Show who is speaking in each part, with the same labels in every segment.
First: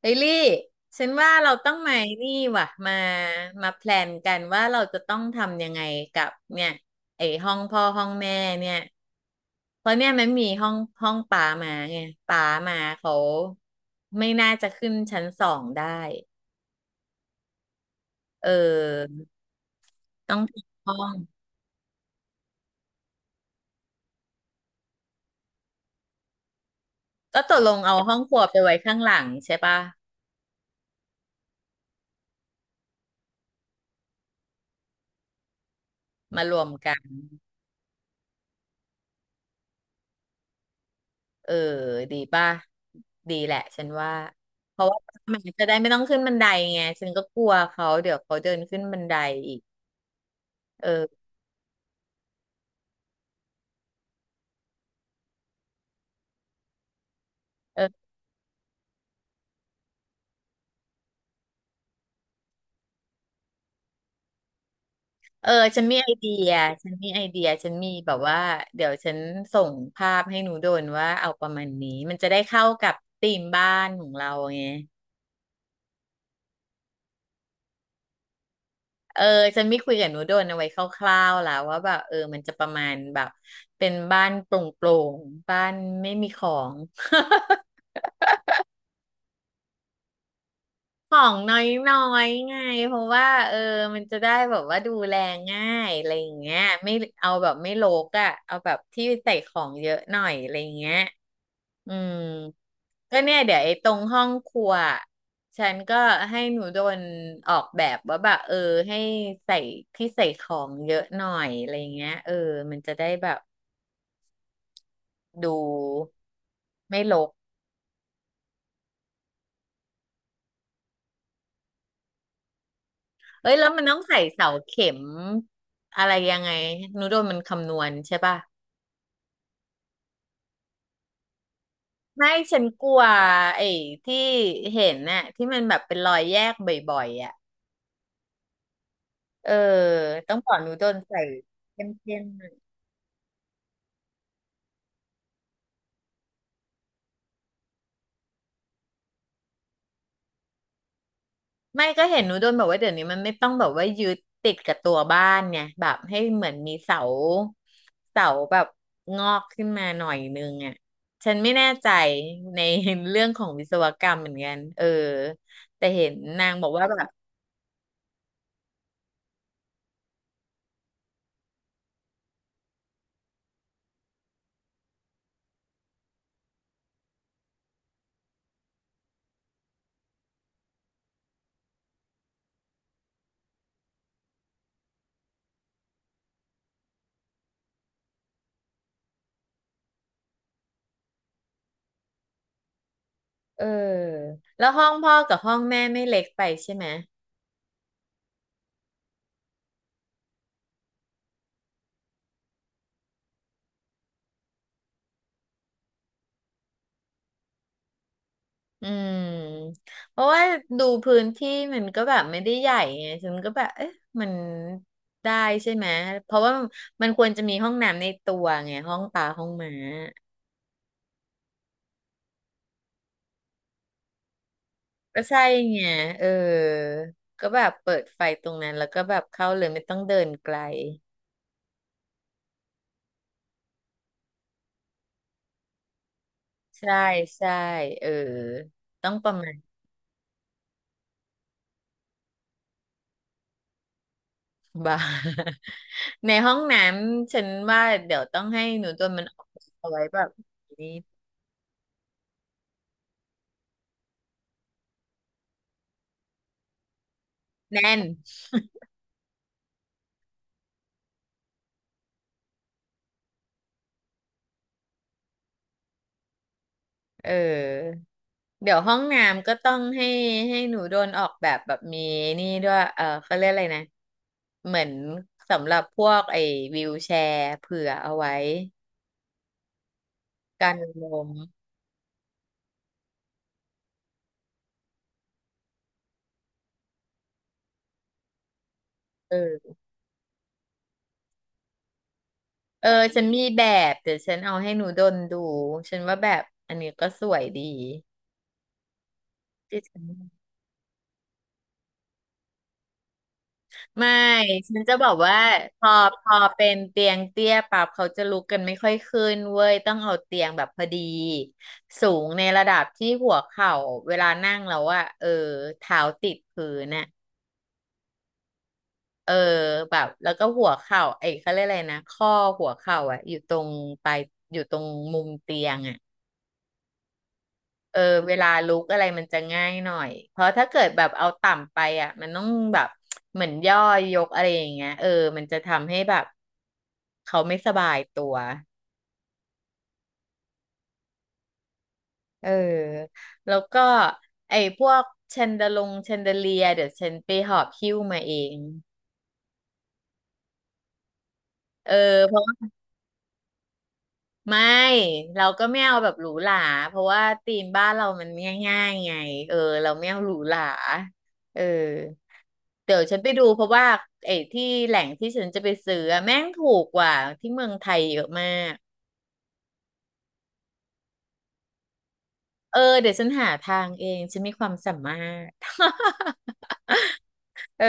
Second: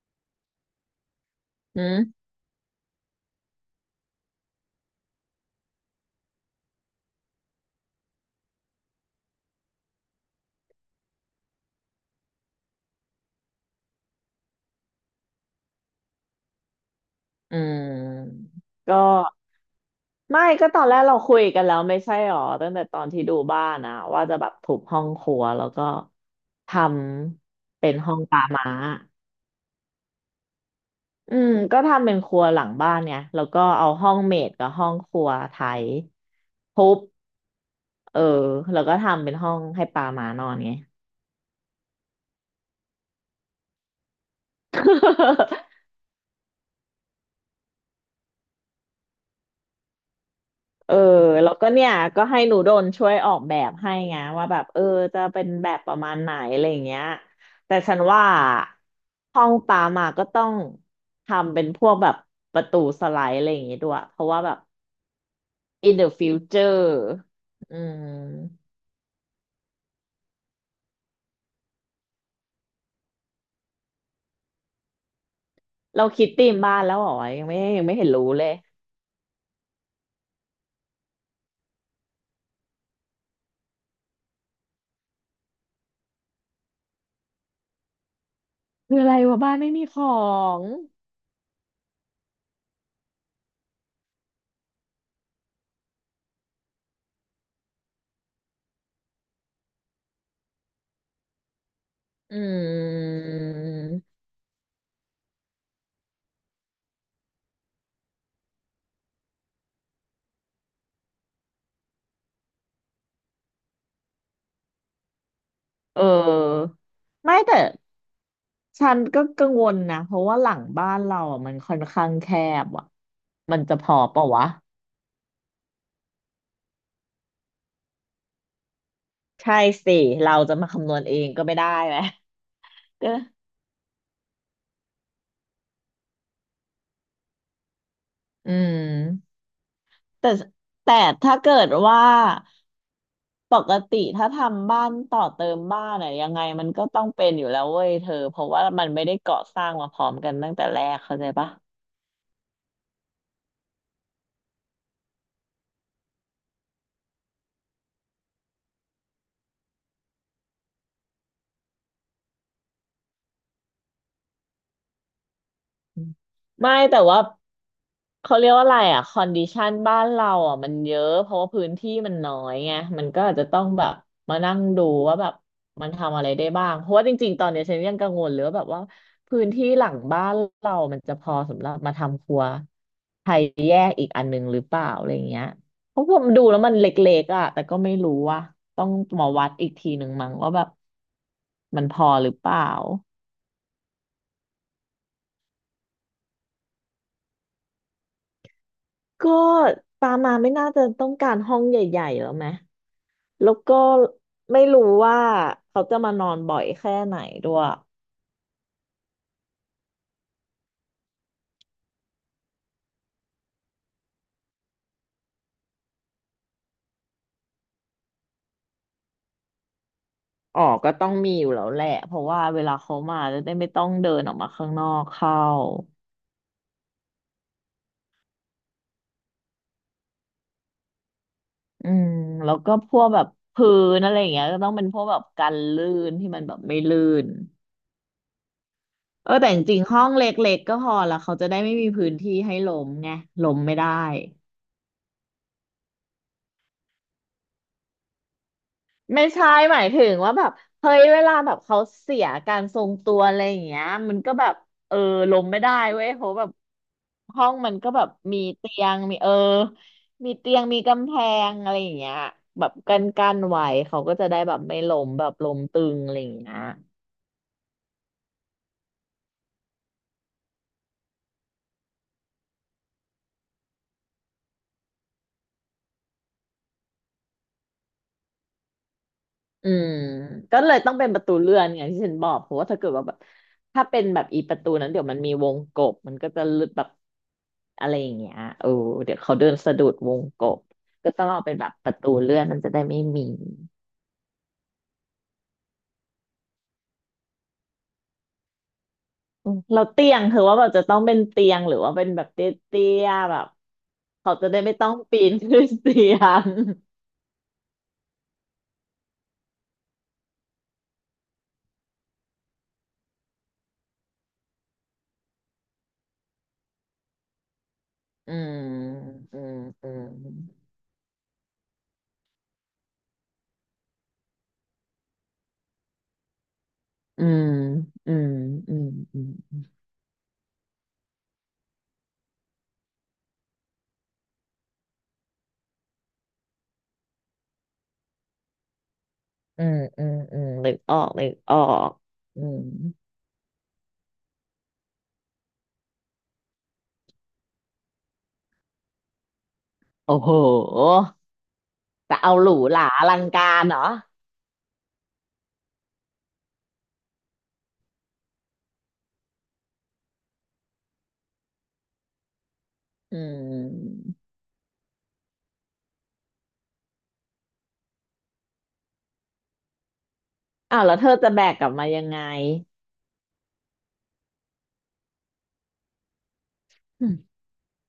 Speaker 1: เฮลี่ฉันว่าเราต้อง
Speaker 2: อื
Speaker 1: มา
Speaker 2: ม
Speaker 1: นี่ว่ะมามาแพลนกันว่าเราจะต้องทำยังไงกับเนี่ยไอ้ห้องพ่อห้องแม่เนี่ยเพราะเนี่ยมันมีห้องห้องป๋ามาไงป๋ามาเขาไม่น่าจะขึ้นชั้นสองได้
Speaker 2: อื
Speaker 1: เอ
Speaker 2: มก็
Speaker 1: อต้อง
Speaker 2: ไม่
Speaker 1: ปิด
Speaker 2: ก็ตอน
Speaker 1: ห้
Speaker 2: แร
Speaker 1: อ
Speaker 2: กเรา
Speaker 1: ง
Speaker 2: คุยกันแล้วไม่ใช่หรอตั้งแต่ตอนที่ดูบ้านนะว่าจะแบบทุบห้องครัวแล้วก็ท
Speaker 1: ก็ตกลง
Speaker 2: ำเป็
Speaker 1: เอา
Speaker 2: นห้
Speaker 1: ห้
Speaker 2: อ
Speaker 1: อง
Speaker 2: ง
Speaker 1: ค
Speaker 2: ป
Speaker 1: รั
Speaker 2: ลา
Speaker 1: วไป
Speaker 2: ม้า
Speaker 1: ไว้ข้างหลังใช่ปะ
Speaker 2: อืมก็ทำเป็นครัวหลังบ้านไงแล้วก็เอาห้องเมดกับห้องครัวไทย
Speaker 1: มารวม
Speaker 2: ทุ
Speaker 1: กั
Speaker 2: บ
Speaker 1: น
Speaker 2: เออแล้วก็ทำเป็นห้องให้ปลาม้านอนไง
Speaker 1: เออดีป่ะดีแหละฉันว่าเพราะว่ามันจะได้ ไม่ต้องขึ้นบันไดไงฉันก็กลัวเขาเดี๋ยวเขาเดินขึ้นบันไดอีกเอ
Speaker 2: เออ
Speaker 1: อ
Speaker 2: แล้วก็เนี่ยก็ให้หนูโดนช่วยออกแบบให้ไงว่าแบบเออจะเป็นแบบประมาณไหนอะไรอย่างเงี้ยแต่
Speaker 1: เออ
Speaker 2: ฉันว่าห้องปามาก็ต้องทำเป็นพวกแบบประตูสไลด์อะไรอย่างงี้ด้วยเพราะว่าแบบ
Speaker 1: เออฉัน
Speaker 2: in
Speaker 1: มีไอ
Speaker 2: the
Speaker 1: เดียฉัน
Speaker 2: future
Speaker 1: มีไอเดียฉัน
Speaker 2: อื
Speaker 1: มีแบบ
Speaker 2: ม
Speaker 1: ว่าเดี๋ยวฉันส่งภาพให้หนูโดนว่าเอาประมาณนี้มันจะได้เข้ากับธีมบ้านของเราไง
Speaker 2: เราคิดธีมบ้านแล้วเหรอยังไม่ยังไม่เห็นรู้เลย
Speaker 1: เออฉันไม่คุยกับหนูโดนเอาไว้คร่าวๆแล้วว่าแบบเออมันจะประมาณแบบเป็นบ้านโปร่งๆบ้านไม่มีของ
Speaker 2: คืออะไรวะบ้านไม่มีของ
Speaker 1: ของน้อยๆไงเพราะว่าเออมันจะได้แบบว่าดูแลง่ายอะไรอย่างเงี้ยไม่เอาแบบไม่รกอ่ะเอาแบบที่ใส่ของเยอะหน่อยอะไรอย่างเงี้ยอืม
Speaker 2: อื
Speaker 1: ก็เนี่ยเดี๋ยวไอ้ตรง
Speaker 2: ม
Speaker 1: ห้องครัวฉันก็ให้หนูโดนออกแบบว่าแบบเออให้ใส่ที่ใส่ของเยอะหน่อยอะไรอย่างเงี้ยเออมันจะได้แบบดู
Speaker 2: เออ
Speaker 1: ไม่รก
Speaker 2: ไม่แต่ ฉันก็กังวลนะเพราะว่าหลังบ้านเราอ่ะมันค่อนข้างแคบอ่ะ
Speaker 1: เอ้ย
Speaker 2: มัน
Speaker 1: แล้ว
Speaker 2: จะ
Speaker 1: มัน
Speaker 2: พ
Speaker 1: ต้
Speaker 2: อ
Speaker 1: องใส่
Speaker 2: เปะวะ
Speaker 1: เสาเข็มอะไรยังไงนูโดนมันคำนวณใช่ป่ะ
Speaker 2: ใช่สิเราจะมาคำนวณเองก็ไม่ได้ไหม
Speaker 1: ไม่ฉันกลั ว
Speaker 2: ก็
Speaker 1: ไอ้ที่เห็นน่ะที่มันแบบเป็นรอยแยกบ่อยๆอ่ะ
Speaker 2: อืม
Speaker 1: เออ
Speaker 2: แต่
Speaker 1: ต้องบอกนูโด
Speaker 2: แต่
Speaker 1: นใส่
Speaker 2: ถ้าเกิด
Speaker 1: เข
Speaker 2: ว่า
Speaker 1: ้มๆหน่อย
Speaker 2: ปกติถ้าทำบ้านต่อเติมบ้านอะยังไงมันก็ต้องเป็นอยู่แล้วเว้ยเธอเพราะว่ามันไม่ได้ก่อสร้างมาพร้อมกันตั้งแต่แรกเข้าใจปะ
Speaker 1: ไม่ก็เห็นนูโดนบอกว่าเดี๋ยวนี้มันไม่ต้องแบบว่ายึดติดกับตัวบ้านไงแบบให้เหมือนมีเสาเสาแบบงอกขึ้นมาหน่อยนึงอ่ะฉันไม่แน่ใจในเรื่องของวิศวกรรมเหมือนกันเออแต่เห็นนางบอก
Speaker 2: ไม่
Speaker 1: ว่าแบ
Speaker 2: แต่
Speaker 1: บ
Speaker 2: ว่าเขาเรียกว่าอะไรอ่ะคอนดิชันบ้านเราอ่ะมันเยอะเพราะว่าพื้นที่มันน้อยไงมันก็อาจจะต้องแบบมานั่งดูว่าแบบมันทำอะไรได้บ้างเพราะว่าจริงๆตอนเนี้ยฉันยังกังวลเลยว่าแบบว่าพื้นที่หลังบ้านเรามันจะพอสำหรับมาทำครัวไทยแยกอีกอันหนึงหรือเปล่าอะไรเงี้ยเพราะผมดูแล้วมันเล็กๆอ่ะแต่ก็ไม่รู้ว่าต้องมาวัดอีกทีหนึ่งมั้งว่าแบบมันพอหรือเปล่า
Speaker 1: เออแล้วห้องพ่อกับห้องแม่ไม่เล็กไปใช่ไหม
Speaker 2: ก็ปามาไม่น่าจะต้องการห้องใหญ่ๆแล้วไหมแล้วก็ไม่รู้ว่าเขาจะมานอนบ่อยแค่ไหนด้วย
Speaker 1: อืมเพราะว่าดูพื้นที่มันก็แบบไม่ได้ใหญ่ไงฉันก็แบบเอ๊ะมันได้ใช่ไหมเพราะว่ามันควรจะมีห้องน้ำในตัวไงห้องปลาห้องหม้า
Speaker 2: อ๋อก็ต้องมีอยู่แล้วแหละเพราะว่าเวลาเขามาจะได้ไม่ต้องเดินออกมาข้างนอก
Speaker 1: ก็
Speaker 2: เข้า
Speaker 1: ใช่ไงเออก็แบบเปิดไฟตรงนั้นแล้วก็แบบเข้าเลยไม่ต้องเดินไกล
Speaker 2: อืมแล้วก็พวกแบบพื้นอะไรอย่างเงี้ยก็ต้องเป็นพวกแบบกันลื่นที่มันแบบไม่
Speaker 1: ใช่
Speaker 2: ลื่น
Speaker 1: ใช่เออต้องป
Speaker 2: เออ
Speaker 1: ระ
Speaker 2: แต่
Speaker 1: มาณ
Speaker 2: จริงๆห้องเล็กๆก็พอละเขาจะได้ไม่มีพื้นที่ให้ล้มไงล้มไม่ได้
Speaker 1: บ่าย ในห้องน้ำฉันว่าเดี๋ยวต้องให้หนูตัวมั
Speaker 2: ไม่
Speaker 1: นออก
Speaker 2: ใช่หมาย
Speaker 1: เอาไว้
Speaker 2: ถึง
Speaker 1: แบบ
Speaker 2: ว่าแบบ
Speaker 1: นี้
Speaker 2: เฮ้ยเวลาแบบเขาเสียการทรงตัวอะไรอย่างเงี้ยมันก็แบบเออลงไม่ได้เว้ยเพราะแบบห้องมันก็
Speaker 1: แน่น
Speaker 2: แบบมีเตียงมีมีเตียงมีกำแพงอะไรอย่างเงี้ยแบบกันไว้เขาก็จะได้แบบไม่ล้มแบบล้มตึงอะไรอย่างเงี้ย
Speaker 1: เออเดี๋ยวห้องน้ำก็ต้องให้หนูโดนออกแบบแบบมีนี่ด้วยเออเขาเรียกอะไรนะเหมือนสำหรับพวกไอ้วีลแชร์เผื่อเอาไว้
Speaker 2: อืมก็เล
Speaker 1: กัน
Speaker 2: ยต้อง
Speaker 1: ล
Speaker 2: เป็นประ
Speaker 1: ม
Speaker 2: ตูเลื่อนอย่างที่ฉันบอกเพราะว่าถ้าเกิดว่าแบบถ้าเป็นแบบอีประตูนั้นเดี๋ยวมันมีวงกบมันก็จะหลุดแบบ อะไรอย่างเงี้ยเออเดี๋ยว
Speaker 1: เ
Speaker 2: เขาเดินสะ
Speaker 1: ออ
Speaker 2: ดุดวงกบก็ต้องเอาเป็นแบบประตูเลื่อนมันจะได้
Speaker 1: เออ
Speaker 2: ไม่
Speaker 1: ฉั
Speaker 2: มี
Speaker 1: นมีแบบเดี๋ยวฉันเอาให้หนูดนดูฉันว่าแบบอันนี้ก็สวยดี
Speaker 2: อืม
Speaker 1: ที่
Speaker 2: เรา
Speaker 1: ฉัน
Speaker 2: เตียงคือว่าแบบจะต้องเป็นเตียงหรือว่าเป็นแบบเตี้ยๆแบบ
Speaker 1: ไม่
Speaker 2: เขาจะได้ไม่
Speaker 1: ฉัน
Speaker 2: ต้อ
Speaker 1: จะ
Speaker 2: ง
Speaker 1: บอก
Speaker 2: ปีน
Speaker 1: ว่า
Speaker 2: ขึ้น
Speaker 1: พอ
Speaker 2: เตีย
Speaker 1: พอ
Speaker 2: ง
Speaker 1: เป็นเตียงเตี้ยปั๊บเขาจะลุกกันไม่ค่อยขึ้นเว้ยต้องเอาเตียงแบบพอดีสูงในระดับที่หัวเข่าเวลานั่งแล้วอะเออเท้าติดพื้นน่ะ
Speaker 2: อืม
Speaker 1: เออ
Speaker 2: อืมอื
Speaker 1: แบ
Speaker 2: ม
Speaker 1: บแล้วก็หัวเข่าไอ้เขาเรียกอะไรนะข้อหัวเข่าอะอยู่ตรงปลายอยู่ตรงมุมเตียงอะ
Speaker 2: อืม
Speaker 1: เออ
Speaker 2: อืม
Speaker 1: เวลาลุ
Speaker 2: อื
Speaker 1: ก
Speaker 2: ม
Speaker 1: อะไรมันจะง่ายหน่อยเพราะถ้าเกิดแบบเอาต่ำไปอ่ะมันต้องแบบเหมือนย่อยยกอะไรอย่างเงี้ยเออมันจะทำให้แบบเขาไม่สบายตัว
Speaker 2: อืมอืมอืมอืมนึกออกนึกออกอื
Speaker 1: เออ
Speaker 2: ม
Speaker 1: แล้วก็ไอ้พวกแชนเดเลียเดี๋ยวฉันไปหอบหิ้วมาเอง
Speaker 2: โอ้โห
Speaker 1: เออ
Speaker 2: แต่
Speaker 1: เพ
Speaker 2: เอาหรู
Speaker 1: ราะ
Speaker 2: หราอลังการเหรอ
Speaker 1: ไม่เราก็ไม่เอาแบบหรูหราเพราะว่าธีมบ้านเรามันง่ายๆไงเออเราไม่เอาหรูหราเออ เดี๋ยว
Speaker 2: อื
Speaker 1: ฉันไปดูเพราะว่า
Speaker 2: ม
Speaker 1: ไอ้ที่แหล่งที่ฉันจะไปซื้ออะแม่งถูกกว่าที่เมืองไทยเยอะมาก
Speaker 2: อ้าวแล้วเธอจะแบกกลับมายังไง
Speaker 1: เออเดี๋ยวฉันหาทางเองฉันมีความสามารถ เออ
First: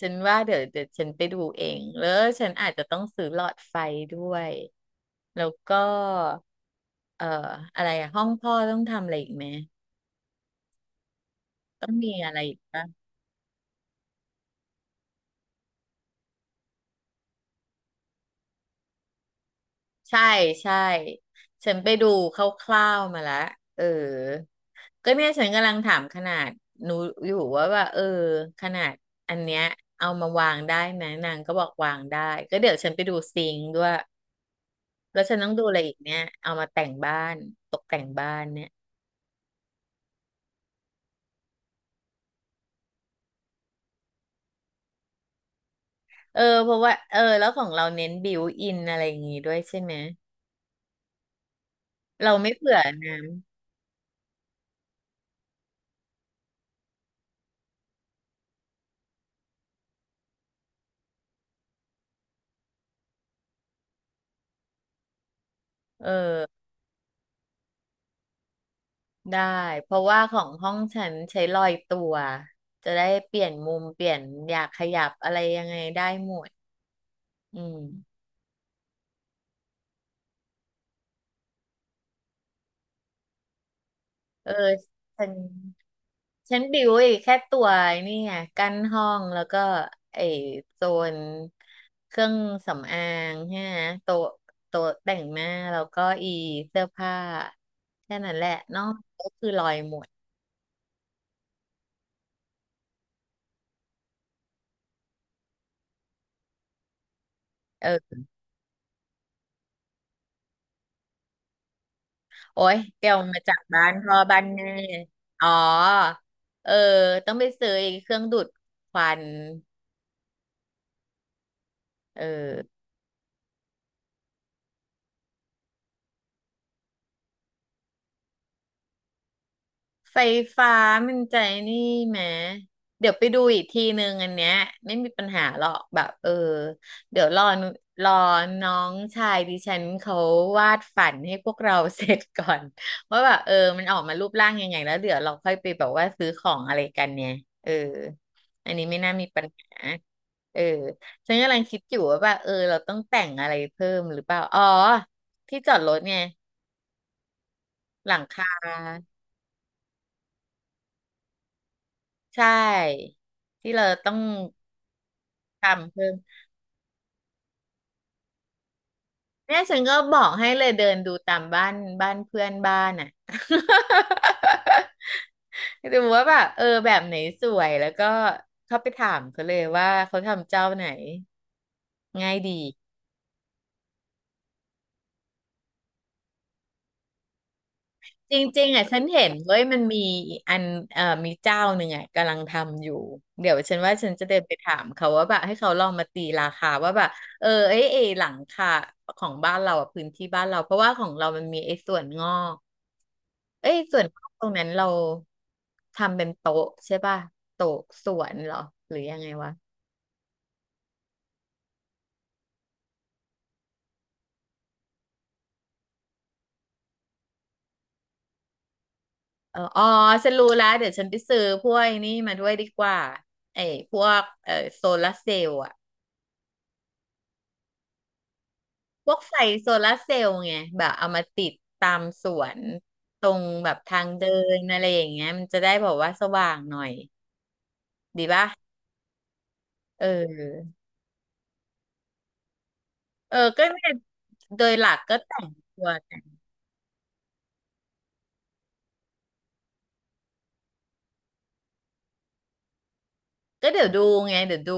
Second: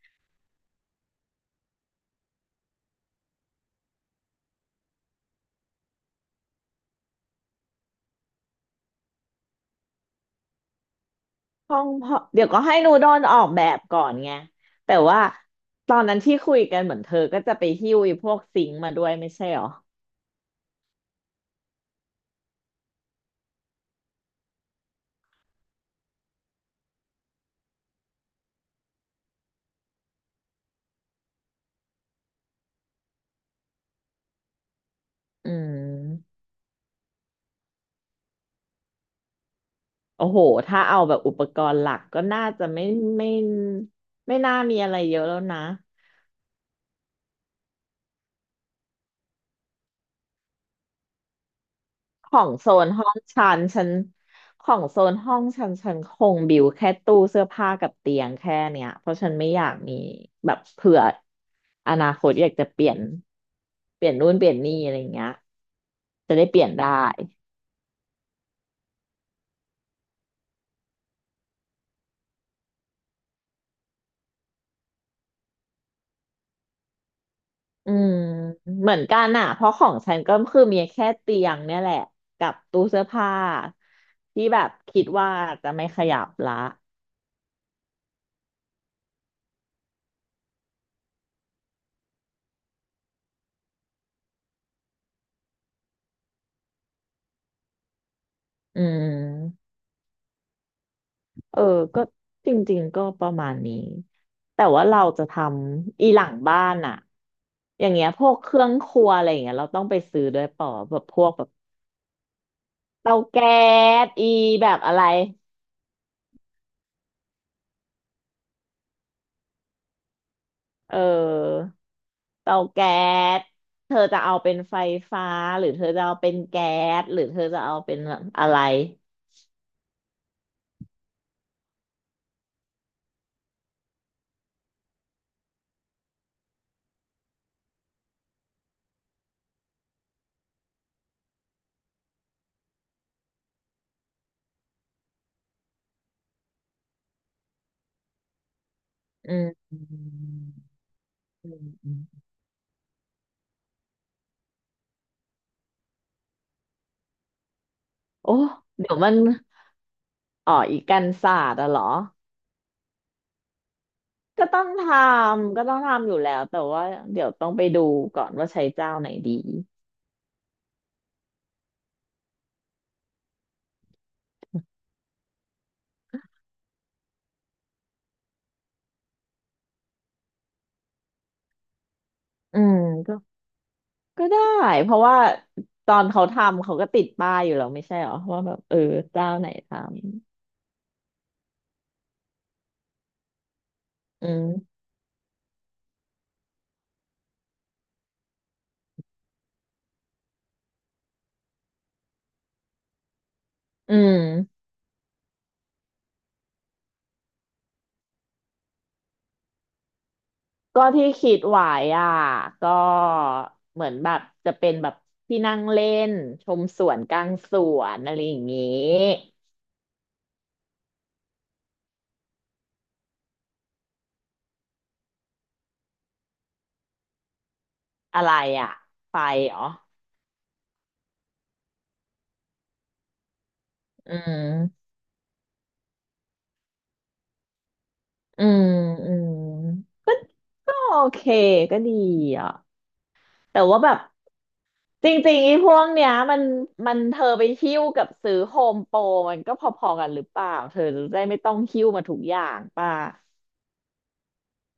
Speaker 1: ฉันว่าเดี๋ยวฉันไปดูเองแล้วฉันอาจจะต้องซื้อหลอดไฟด้วยแล้วก็เอ่ออะไรอะห้องพ่อต้องทำอะไรอีกไหม
Speaker 2: ห้อ
Speaker 1: ต้อ
Speaker 2: ง
Speaker 1: งมี
Speaker 2: พ่อ
Speaker 1: อะไร
Speaker 2: เดี๋ยว
Speaker 1: อีก
Speaker 2: ก็ให้
Speaker 1: ปะ
Speaker 2: นูโดนออกแบบก่อนไงแต่ว่าตอนนั้นที่คุยกันเหมือนเธอก็จะไปหิ้วไอ้พวกซิงค์มาด้วยไม่ใช่หรอ
Speaker 1: ใช่ใช่ฉันไปดูคร่าวๆมาแล้วเออก็เนี่ยฉันกำลังถามขนาดหนูอยู่ว่าเออขนาดอันเนี้ยเอามาวางได้ไหมนางก็บอกวางได้ก็เดี๋ยวฉันไปดูซิงค์ด้วยแล้วฉันต้
Speaker 2: อื
Speaker 1: องดูอะไรอีกเนี่ย
Speaker 2: ม
Speaker 1: เอามาแต่งบ้านตกแต่งบ้านเนี่ย
Speaker 2: โอ้โหถ้าเอาแบบอุปกรณ์หลักก็น่าจะไม่ไม่ไม่น่ามีอะไรเยอะแล้วนะ
Speaker 1: เออเพราะว่าเออแล้วของเราเน้นบิวอินอะไรอย่างงี้ด้วยใช่ไหม
Speaker 2: ข
Speaker 1: เรา
Speaker 2: อง
Speaker 1: ไม่
Speaker 2: โซ
Speaker 1: เผื่อ
Speaker 2: นห้อง
Speaker 1: นะ
Speaker 2: ชั้นชั้นของโซนห้องชั้นชั้นคงบิวแค่ตู้เสื้อผ้ากับเตียงแค่เนี้ยเพราะฉันไม่อยากมีแบบเผื่ออนาคตอยากจะเปลี่ยนเปลี่ยนนู่นเปลี่ยนนี่อะไรอย่างเงี้ยจะได้เปลี่ยนได้
Speaker 1: ได้เพราะว่าของห้องฉันใช้ลอยตัวจะได้เปลี่ยนมุมเปลี่ยนอยากขยับอะไรยังไงได้หมดอืม
Speaker 2: อืมเหมือนกันอ่ะเพราะของฉันก็คือมีแค่เตียงเนี่ยแหละกับตู้เสื้อผ้าที่
Speaker 1: เออ
Speaker 2: แบบคิด
Speaker 1: ฉั
Speaker 2: ว่า
Speaker 1: น
Speaker 2: จะไม่ขยับละ
Speaker 1: ฉันบิวไอ้แค่ตัวไอ้นี่ไงกั้นห้องแล้วก็ไอ้โซนเครื่องสำอางใช่ไหมโต๊ะแต่งหน้าแล้วก็อีเสื้อผ้าแค่นั้นแหละน
Speaker 2: อื
Speaker 1: อกก็คือลอ
Speaker 2: ม
Speaker 1: ยหมด
Speaker 2: เออก็จริงๆ ก็ประมาณนี้แต่ว่าเราจะทำอีหลังบ้านอะอย่างเงี้ยพ
Speaker 1: เออ
Speaker 2: วกเครื่องครัวอะไรอย่างเงี้ยเราต้องไปซื้อด้วยเปล่าแบบพวกแบบ
Speaker 1: โอ้ยเดี๋ย
Speaker 2: เตา
Speaker 1: วมา
Speaker 2: แก๊
Speaker 1: จากบ้าน
Speaker 2: ส
Speaker 1: พ่อ
Speaker 2: อี
Speaker 1: บ้าน
Speaker 2: แบ
Speaker 1: แม่
Speaker 2: บอะไร
Speaker 1: อ๋อ เออ ต้องไปซื้อไอ้เครื่องดูดควัน
Speaker 2: เออ
Speaker 1: เออ
Speaker 2: เตาแก๊สเธอจะเอาเป็นไฟฟ้าหรือเธอจะเอาเป็นแก๊สหรือเธอจะเอาเป็นอะไร
Speaker 1: ไฟฟ้ามันใจนี่แหมเดี๋ยวไปดูอีกทีนึงอันเนี้ยไม่มีปัญหาหรอกแบบเดี๋ยวรอน้องชายดิฉันเขาวาดฝันให้พวกเราเสร็จก่อน ว่าแบบมันออกมารูปร่างยังไงแล้วเดี๋ยวเราค่อยไปแบบว่าซื้อของอะไรกันเนี่ยเอออันนี้ไม่น่ามี
Speaker 2: อื
Speaker 1: ปั
Speaker 2: ม
Speaker 1: ญหา
Speaker 2: อืม
Speaker 1: เออฉัน
Speaker 2: อื
Speaker 1: กำลั
Speaker 2: ม
Speaker 1: งคิดอยู่ว่า
Speaker 2: อ
Speaker 1: แบบเราต้องแต่งอะไรเพิ่มหรือเปล่าอ๋อที่จอดรถไงหลัง
Speaker 2: โอ้
Speaker 1: คา
Speaker 2: เดี๋ยวมันอ๋ออีกกันศาสตร์อะเหรอ
Speaker 1: ใช่ที่เราต้อง
Speaker 2: ก็ต้องทำก็ต้อง
Speaker 1: ทำ
Speaker 2: ทำ
Speaker 1: เพิ่
Speaker 2: อ
Speaker 1: ม
Speaker 2: ยู่แล้วแต่ว่าเดี๋ยวต้องไปดูก่อนว่าใช้เจ้าไหนดี
Speaker 1: เนี่ยฉันก็บอกให้เลยเดินดูตามบ้านบ้านเพื่อนบ้านอ่ะ ดูว่าแบบแบบไหนสวยแล้วก็เข้าไปถามเขาเลยว่าเขาทำเจ้าไหนง่าย
Speaker 2: อื
Speaker 1: ดี
Speaker 2: มก็ก็ได้เพราะว่าตอนเขาทำเขาก็ติดป้ายอยู่แล้วไม่ใช่เหรอ
Speaker 1: จ
Speaker 2: ว่าแบบ
Speaker 1: ริง
Speaker 2: เอ
Speaker 1: ๆ
Speaker 2: อ
Speaker 1: อ่ะฉันเห็
Speaker 2: เจ้า
Speaker 1: น
Speaker 2: ไหน
Speaker 1: เว้ย
Speaker 2: ท
Speaker 1: มันมีอันมีเจ้าหนึ่งอ่ะกำลังทำอยู่เดี๋ยวฉันว่าฉัน
Speaker 2: ำ
Speaker 1: จะ
Speaker 2: อื
Speaker 1: เดิน
Speaker 2: ม
Speaker 1: ไปถามเขาว่าแบบให้เขาลองมาตีราคาว่าแบบไอ้หลังคาของบ้านเราอ่ะพื้นที่บ้านเราเพราะว่าของเรามันมีไอ้ส่วนงอกเอ้ย
Speaker 2: อื
Speaker 1: ส่วนง
Speaker 2: ม
Speaker 1: อกตรงนั้นเราทำเป็นโต๊ะใช่ป่ะโต๊ะสวนเหรอหรือยังไงวะ
Speaker 2: ก็ที่คิดไว้อ่ะก็เหมือนแบบจะเป็นแบบที่นั่งเล่นชมสวนกลางสวนอะไรอย่างงี้
Speaker 1: ออ๋อฉันรู้แล้วเดี๋ยวฉันไปซื้อพวกไอ้นี่มาด้วยดีกว่าไอ้พวกโซลาร์เซลล์อ่ะ
Speaker 2: อะไรอ่ะ
Speaker 1: พว
Speaker 2: ไฟ
Speaker 1: กใส่
Speaker 2: เหรอ
Speaker 1: โซลาร์เซลล์ไงแบบเอามาติดตามสวนตรงแบบทาง
Speaker 2: อื
Speaker 1: เดินอะไร
Speaker 2: ม
Speaker 1: อย่างเงี้ยมันจะได้แบอกว่าสว่างหน่อย
Speaker 2: อืมอืม
Speaker 1: เออ
Speaker 2: ก็โอเคก็ดีอ่ะ
Speaker 1: เออ
Speaker 2: แต่
Speaker 1: ก็
Speaker 2: ว่า
Speaker 1: เนี่
Speaker 2: แบ
Speaker 1: ย
Speaker 2: บ
Speaker 1: โดยหลัก
Speaker 2: จร
Speaker 1: ก็
Speaker 2: ิ
Speaker 1: แต่
Speaker 2: งๆ
Speaker 1: ง
Speaker 2: ไอ้พว
Speaker 1: ตั
Speaker 2: ก
Speaker 1: ว
Speaker 2: เนี้ย
Speaker 1: กัน
Speaker 2: มันเธอไปหิ้วกับซื้อโฮมโปรมันก็พอๆกันหรือเปล่าเธอจะได้ไม่ต้องหิ้วมาทุกอย่างป่ะ
Speaker 1: ก็เดี๋ยวดูไงเดี๋ยวดู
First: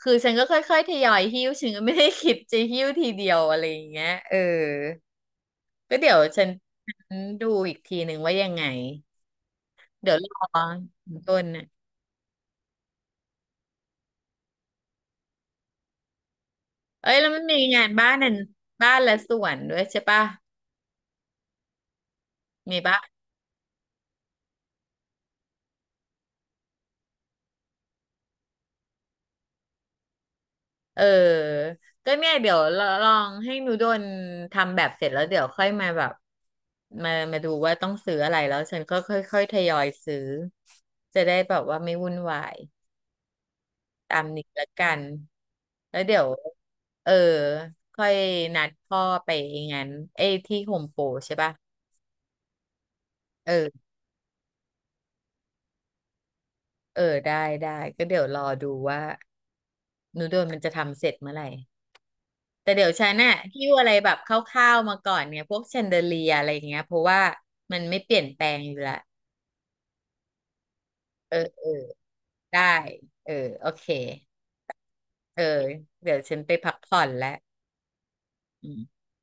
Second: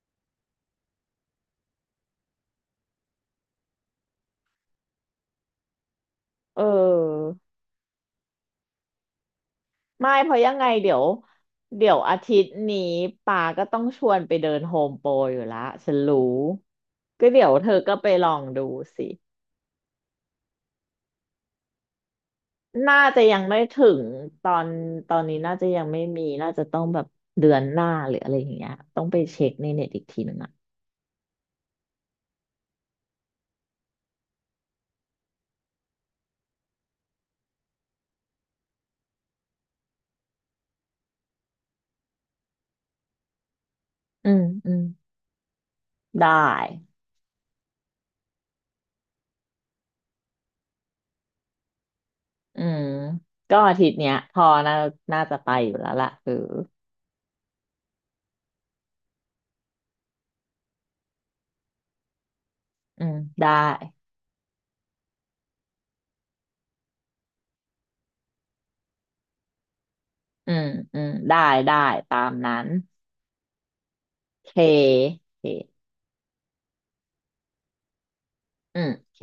Speaker 1: คือฉันก็ค่อยๆทยอยหิ้วฉันก็ไม่ได้คิดจะหิ้วทีเดียวอะไรอย่างเงี้ยก็เดี๋ยวฉัน
Speaker 2: เ
Speaker 1: ฉัน
Speaker 2: ออ
Speaker 1: ดูอีกทีหนึ่งว่ายังไงเดี๋
Speaker 2: ไม่
Speaker 1: ยวร
Speaker 2: เพ
Speaker 1: อ
Speaker 2: ราะยังไงเดี๋ยว
Speaker 1: ถึงต้นน่ะ
Speaker 2: อาทิตย์นี้ป่าก็ต้องชวนไปเดินโฮมโปรอยู่ละฉันรู้
Speaker 1: เอ้ยแล้
Speaker 2: ก็
Speaker 1: วมัน
Speaker 2: เดี๋ยว
Speaker 1: มี
Speaker 2: เธอ
Speaker 1: งาน
Speaker 2: ก็ไป
Speaker 1: บ้าน
Speaker 2: ล
Speaker 1: นั่น
Speaker 2: องดู
Speaker 1: บ้าน
Speaker 2: สิ
Speaker 1: และสวนด้วยใช่ปะมีปะ
Speaker 2: น่าจะยังไม่ถึงตอนตอนนี้น่าจะยังไม่มีน่าจะต้องแบบเดือนหน้าหรืออะไรอย่างเงี้ยต้องไปเช็คในเน็ตอีกทีหนึ่งอ่ะ
Speaker 1: เออก็เนี่ยเดี๋ยวลองให้หนูโดนทำแบบเสร็จแล้วเดี๋ยวค่อยมาแบบมาดูว่าต้องซื้ออะไรแล้วฉันก็ค่อยๆทยอยซื้อจะได้แบบว่าไม่วุ่นวายตาม
Speaker 2: อืม
Speaker 1: นี้ละ
Speaker 2: อืม
Speaker 1: กันแล้วเดี๋ยว
Speaker 2: ได้
Speaker 1: เออค่อยนัดพ่อไปงั้นเอ้ยที่โฮมโปรใช่ปะ
Speaker 2: อืมก็อา
Speaker 1: เออ
Speaker 2: ทิตย์เนี้ยพอน่าน่าจะไปอยู่แล้วล่ะเออ
Speaker 1: เออได้ได้ก็เดี๋ยวรอดูว่าหนูโดนมันจะทำเสร็จเมื่อไหร่ แต่เดี๋ยว
Speaker 2: อื
Speaker 1: ฉัน
Speaker 2: ม
Speaker 1: น่ะ
Speaker 2: ได้
Speaker 1: หิ้วอะไรแบบคร่าวๆมาก่อนเนี่ยพวกแชนเดอเลียอะไรอย่างเงี้ยเพราะว่ามันไม่เปลี่ยนแปลงอยู่ละ
Speaker 2: อืมอืม
Speaker 1: เออ
Speaker 2: ได้
Speaker 1: เออ
Speaker 2: ได้ตามนั้
Speaker 1: ได้
Speaker 2: น
Speaker 1: เออโอเค
Speaker 2: เคโอ
Speaker 1: เออ
Speaker 2: เค
Speaker 1: เดี๋ยวฉันไปพักผ่อนแล้ว
Speaker 2: อืมโอเค